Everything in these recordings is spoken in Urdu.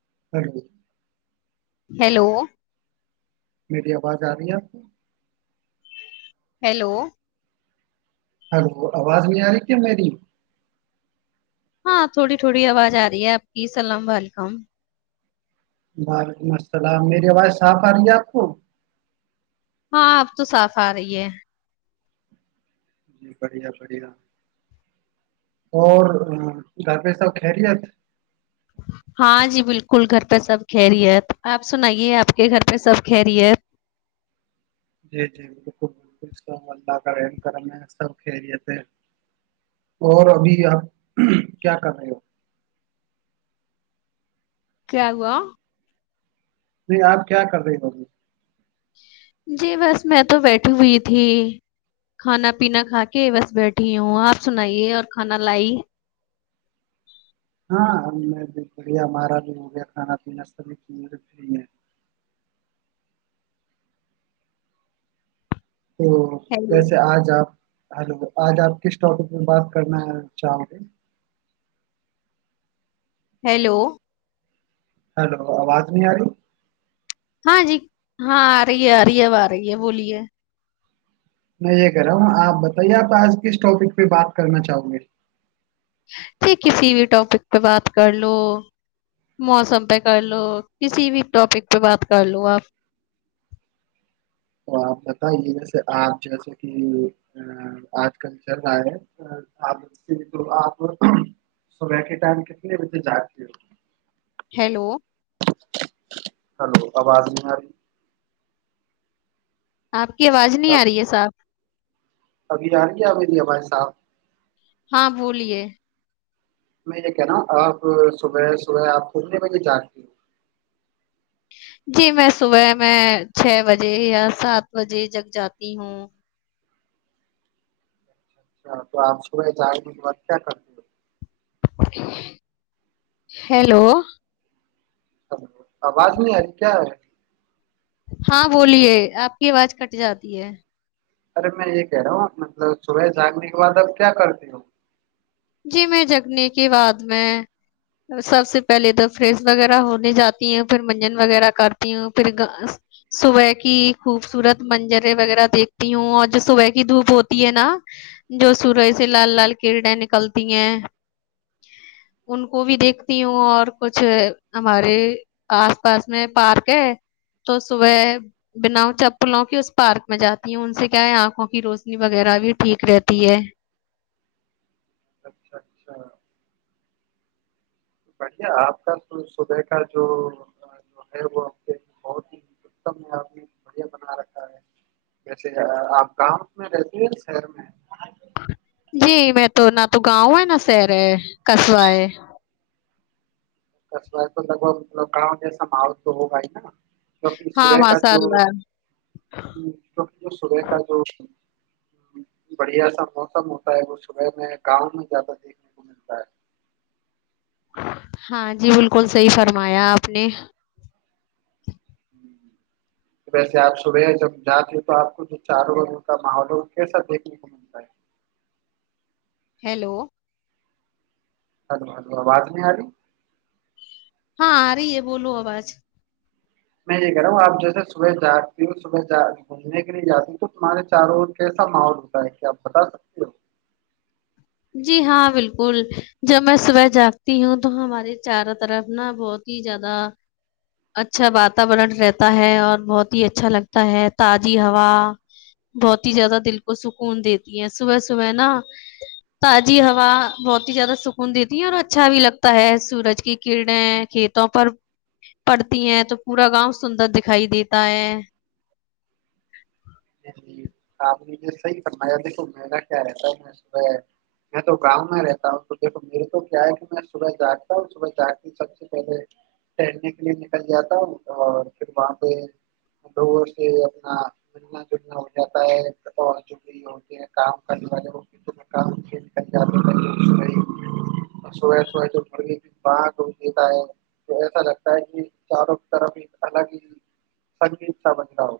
[inaudible] ہیلو میری آواز آ رہی ہے آپ ہیلو ہلو آواز نہیں آ رہی کیا میری ہاں تھوڑی تھوڑی آواز آ رہی ہے آپ کی سلام وعلیکم وعلیکم السلام میری آواز صاف آ رہی ہے آپ کو ہاں اب تو صاف رہی ہے جی بڑھیا بڑھیا اور گھر پہ سب خیریت ہاں جی بالکل گھر پہ سب کہریی ہےت آپ سنائیے آپ کے گھر پہ سب کہ رہیت جی جی بالکل بالکل اسلام اللہ کا رحم کرم ہے سب خیریت ہے اور ابھی آپ کیا کر رہے ہو کیا ہووا نہیں آپ کیا کر رہے تبھی جی بس میں تو بیٹھی ہوئی تھی کھانا پینا کھا کے بس بیٹھی ہوں آپ سنائیے اور کھانا لائی ہاں ہم بھی بھیا ہمارا بھی ہو گیا کھانا پینا سبھی تو ہیلو ویسے آج آپ ہلو آج آپ کس ٹاپک میں بات کرنا ہے چاہ گے ہیلو ہیلو آواز نہیں آو ہاں جی ہاں آرہی ہے آ رہی ہے اب آ رہی ہے بولیے میں یہ کر رہا ہوں آپ بتائیے آپ آج کس ٹاپک پہ بات کرنا چاہو گی جھ کسی بھی ٹاپک پہ بات کر لو موسم پہ کر لو کسی بھی ٹاپک پہ بات کر لو آپ تو آپ بتائیے جیسے آپ جیسے کہ آج کل چل رہا ہے آپ آپ صبح کے ٹائم کتنے بجے جاتے ہو ہیلو ہلو آواز نہیں ہےاری آپ کی آواز نہیں آ رہی ہے صاحب ابھی یار کیا میری ہمارے صاحب ہاں بولیے میں یہ کہ ن آپ صبح صبح آپ گھومنے بجے جاتی جی میں صبح میں چھ بجے یا سات بجے جگ جاتی ہوں اچھا تو آپ صبح جائیں گے کے بات کیا کرتے ہو ہیلو آواز نہیں آ رہی کیا ہے ہاں بولیے آپ کی آواز کٹ جاتی ہے ارے میں یہ کہہ رہا ہوں مطلب صبح جھاگنے کے بعد اب کیا کرتی ہو جی میں جگنے کے بعد میں سب سے پہلے تو فریس وغیرہ ہونے جاتی ہ پھر منجن وغیرہ کرتی ہوں پھر صبح کی خوبصورت منجریں وغیرہ دیکھتی ہوں اور جو صبح کی دھوپ ہوتی ہے نا جو سورج سے لال لال کرڑے نکلتی ان کو بھی دیکھتی ہوں اور کچھ ہمارے آس پاس میں پارک ہے تو صبح بنا چپلوں کی اس پارک میں جاتی ہوں ان سے کیا ہے آنکھوں کی روشنی وغیرہ بھی ٹھیک رہتی ہے اچھا اچھا بڑھیا آپ کا صبح کا جو ہے وہ بہت ہی اتم ہے آپ نے بڑھیا بنا رکھا ہے جیسے آپ گاؤں میں رہتی ہیں شہر میں جی میں تو نہ تو گاؤں ہے نہ شہر ہے قصبہ ہے کس ہے تو لگ بگ ک مجا ماحول تو ہوگ ہے نا سور ہاں کاا ماشاء جو اللہ سور کاا جو بڑھیا سا موسم ہوتا ہے وہ صبح میں گاؤں میں زیادہ دیکھنے کو ملتا ہے ہاں جی بالکل صحیح فرمایا آپ نے ہ ویسے آپ صبح جب جاتے ہو تو آپ کو جو چاروں رگ ان کا ماحول ہو کیسا دیکھنے کو ملتا ہے ہیلو ہلو ہو آواز نہیں آاری ہاں آ رہی ہے بولو آواز میں یہ کہہ رہا ہوں آپ جیسے صبح جااتتی ہوں صبح گھومنے کے لیے جاتی ہوں تو تمہارے چاروں کیسا ماحول ہوتا ہے کہ آپ بتا سکتی ہو جی ہاں بالکل جب میں صبح جاگتی ہوں تو ہمارے چاروں طرف نا بہت ہی زیادہ اچھا واتورورن رہتا ہے اور بہت ہی اچھا لگتا ہے تازی ہوا بہت ہی زیادہ دل کو سکون دیتی ہے صبح صبح نا تازی ہوا بہت ہی زیادہ سکون دیتی ہے اور اچھا بھی لگتا ہے سورج کی کرنیں کھیتوں پر پڑتی ہیں تو پورا گاؤں سندر دکھائی دیتا ہے صحیح م دیکھو میرا کیا رہتا ہے میں صبح میں تو گاؤں میں رہتا ہوں تو دیکھو میرے تو کیا ہے کہ میں صبح جاگتا ہوں صبح جا کے سب سے پہلے ٹہلنے کے لیے نکل جاتا ہوں اور پھر وہاں پہ ڈور سے اپنا ملنا بھی ہوتے ہیں کام کرنے والے وہ کام کر جات س سب جو مڑ بھی بغ دیتا ہے تو ایسا لگتا ہے کہ چاروں کی طرف ایک الگ ہی سنگیت سا بن رہا ہو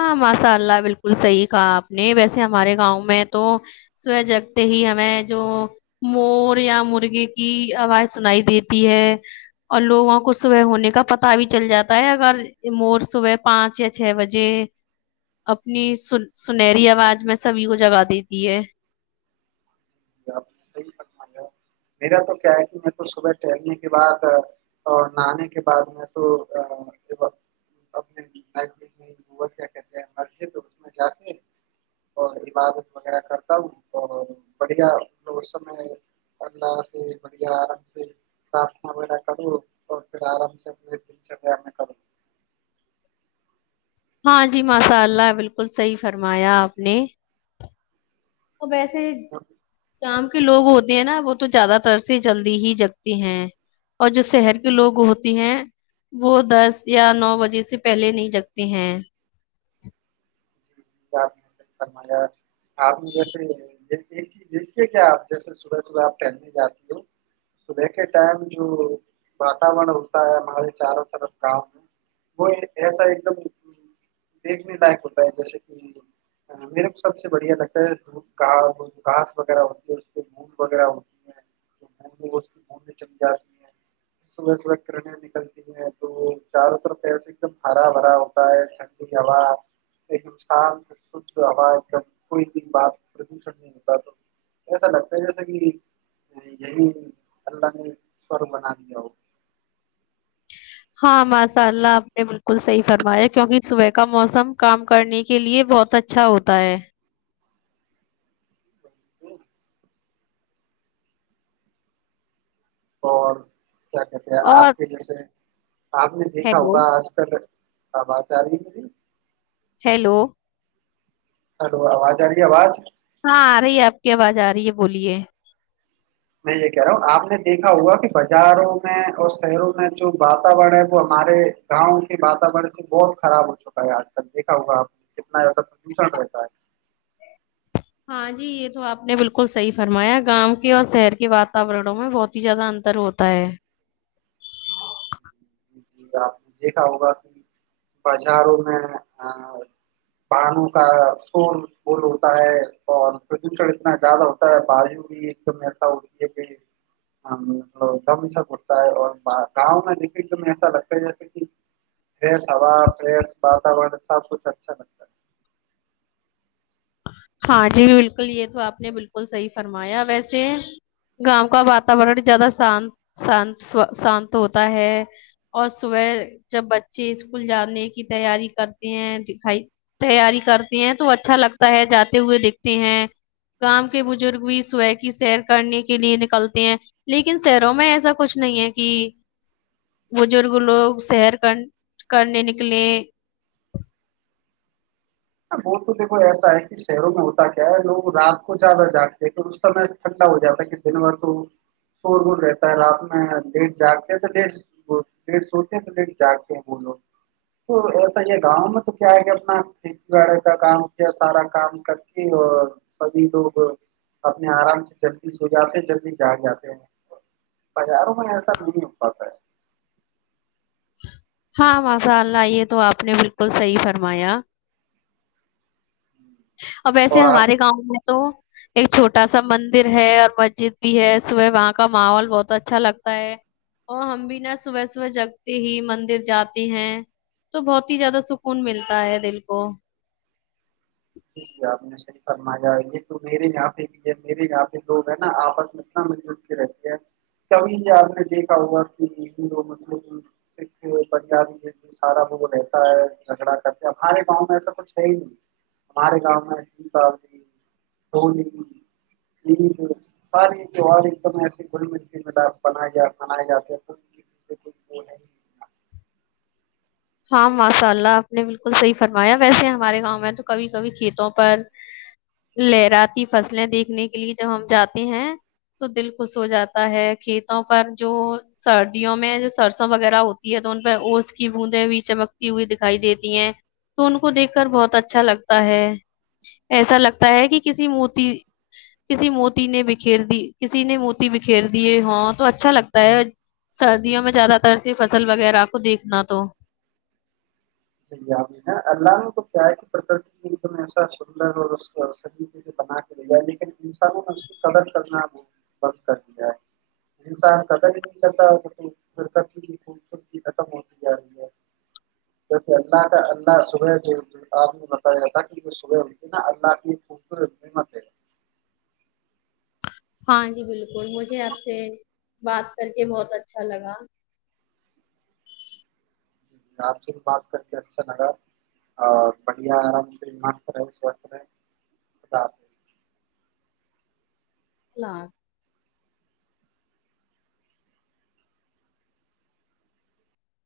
ہاں ماشاء اللہ بالکل صحیح کہا آپ نے ویسے ہمارے گاؤں میں تو صبح جگتے ہی ہمیں جو مور یا مرغے کی آواز سنائی دیتی ہے اور لوگوں کو صبح ہونے کا پتا بھی چل جاتا ہے اگر مور صبح پانچ یا چھ بجے جی اپنی سن سنہری آواز میں سبھی کو جگا دیتی ہے میرا تو کیا ہے کہ میں تو صبح ٹہلنے کے بعد اور نہانے کے بعد میں تو کیا کہتے ہےجاکے عبادت وغیرہ کرتا ہوں اور [unintelligible] ہاں جی ماشاء اللہ بالکل صحیح فرمایا آپ نے وہ ویسے گاؤں کے لوگ ہوتے ہیں نا وہ تو زیادہ تر سے جلدی ہی جگتی ہیں اور جو شہر کے لوگ ہوتے ہیں وہ دس یا نو بجے سے پہلے نہیں جگتے ہیں [inaudible] میرے کو سب سے بڑھیا لگتا ہے کہ ق گھاس وغیرہ ہوتی ہے اس بوند وغیرہ ہوتی ہے تو بند میں چم جاتی ہے صبح صبح کرنیں نکلتی ہیں تو چاروں طرفے ایک دم ہرا بھرا ہوتا ہے ٹھنڈی ہوا ایک شانت شھ ہواے ایک دم کوئی دن بعد پردوشن نہیں ہوتا تو ایسا لگتا ہے جیسا کہ یہی اللہ نے سورگ بنا دیا ہو ہاں ماشاء اللہ آپ نے بالکل صحیح فرمایا کیونکہ صبح کا موسم کام کرنے کے لیے بہت اچھا ہوتا ہے [inaudible] کیا کہتے ہیں اور آپ کے جیسے آپ نے دیکھا ہیلو ہوگا آج کل [unintelligible] ہیلو ہلو آواز آ رہی ہے آواز ہاں آ رہی ہے آپ کی آواز آ رہی ہے بولیے میں یہ کہہ رہا ہوں آپ نے دیکھا ہوا کہ بازاروں میں اور شہروں میں جو واتورن ہے وہ ہمارے گاؤں کے واتورن سے بہت خراب ہو چکا ہے آج کل دیکھا ہوگا آپ نے کتنا زیادہ پردوشن رہتا ہے ہاں جی یہ تو آپ نے بالکل صحیح فرمایا گاؤں کے اور شہر کے واتورنوں میں بہت ہی زیادہ انتر ہوتا ہے اور گاؤں میں [inaudible] تمہیں ایسا لگتا ہے جیسے کہ فرش ہوا فرش واتورن سب کچھ اچھا لگتا ہے ہاں جی بالکل یہ تو آپ نے بالکل صحیح فرمایا ویسے گاؤں کا واتاورن زیادہ شانتان شانت ہوتا ہے اور صبح جب بچے اسکول جانے کی تیاری کرتے ہیں دکھائی تیاری کرتے ہیں تو اچھا لگتا ہے جات تے ہوئے دیکھتے ہیں گاوں کے بزرگ بھی صبح کی سیر کرنے کے لیے نکلتے ہیں لیکن شہروں میں ایسا کچھ نہیں ہے کہ بزرگ لوگ سیر کر کرنے نکلے وہ تو دیکھو ایسا ہے کہ شہروں میں ہوتا کیا ہے لوگ رات کو زیادہ جاگتے ہیں تو اس سم ٹھنڈا ہو جاتا ہے کہ دن بھر تو شور بور رہتا ہے رات میں لیٹ جاگتے ہیں تو ڈ ڈھ سوتے ہیں تو لیٹ جاگتے ہیں وہ لوگ تو ایسا ہی گاؤں میں تو کیا ہے کہ اپنا کھیتی واڑی کا کام ہو کیا سارا کام کر کے اور سبھی لوگ اپنے آرام سے جلدی سو جاتے ہیں جلدی جاگ جاتے ہیں بازاروں میں ایسا نہیں ہو پاتا ہے ہاں ماشاء اللہ یہ تو آپ نے بالکل صحیح فرمایا اب ویسے اور آپ ہمارے گاؤں میں تو ایک چھوٹا سا مندر ہے اور مسجد بھی ہے صبح وہاں کا ماحول بہت اچھا لگتا ہے اور ہم بھی نا صبح صبح جگتے ہی مندر جاتی ہیں تو بہت ہی زیادہ سکون ملتا ہے دل کو یک ہے آپ نے سحیح فرمایا یہ تو میرے یہاں پہ بھی ہے میرے یہاں پہ لوگ ہیں نا آپس میں اتنا مل جل کے رہتے ہیں کبھی آپ نے دیکھا ہوگا کہ ہندو ہو مسلم سکھ پنجابی یہ سارا لوگ رہتا ہے جھگڑا کرتے ہیں ہمارے گاؤں میں ایسا کچھ ہے ہی نہیں ہمارے گاؤں میں سیتای ہولی عید سارے تیوار ایک دم ایسے گھل مل کے منائے جا منائے جاتے ہیں نہیں ہاں ماشاء اللہ آپ نے بالکل صحیح فرمایا ویسے ہمارے گاؤں میں تو کبھی کبھی کھیتوں پر لہراتی فصلیں دیکھنے کے لیے جب ہم جاتے ہیں تو دل خوش ہو جاتا ہے کھیتوں پر جو سردیوں میں جو سرسوں وغیرہ ہوتی ہے تو ان پ اس کی ب بھی چمکتی ہوئی دکھائی دیتی ہے تو ان کو دیکھ کر بہت اچھا لگتا ہے ایسا لگتا ہے کہ کسی موتی کسی موتی نے بکر دی کسی نے موتی بکھیر دیے ہاں تو اچھا لگتا ہے سردیوں میں زیادہ تر سے فصل وغیرہ کو دیکھنا تو ہے اللہ نے تو کیا ہے کہ پرکرتی ایسا سندر اور اسے بنا کے لیا لیکن انسانوں نے اس کی قدر کرنا بند کر دیا ہے انسان قدر ہی نہیں کرتا وہ تو پرک کی خوبصورتی ختم ہوتی جا رہی ہے جیسے اللہ کا اللہ صبح جو آپ نے بتایا تھا کہ صبح اٹھنا اللہ کی خوبصورت نیامت ہے [inaudible] [inaudible] آپ سے بات کر کے اچھا لگا اور بڑھیا آرام سے [unintelligible]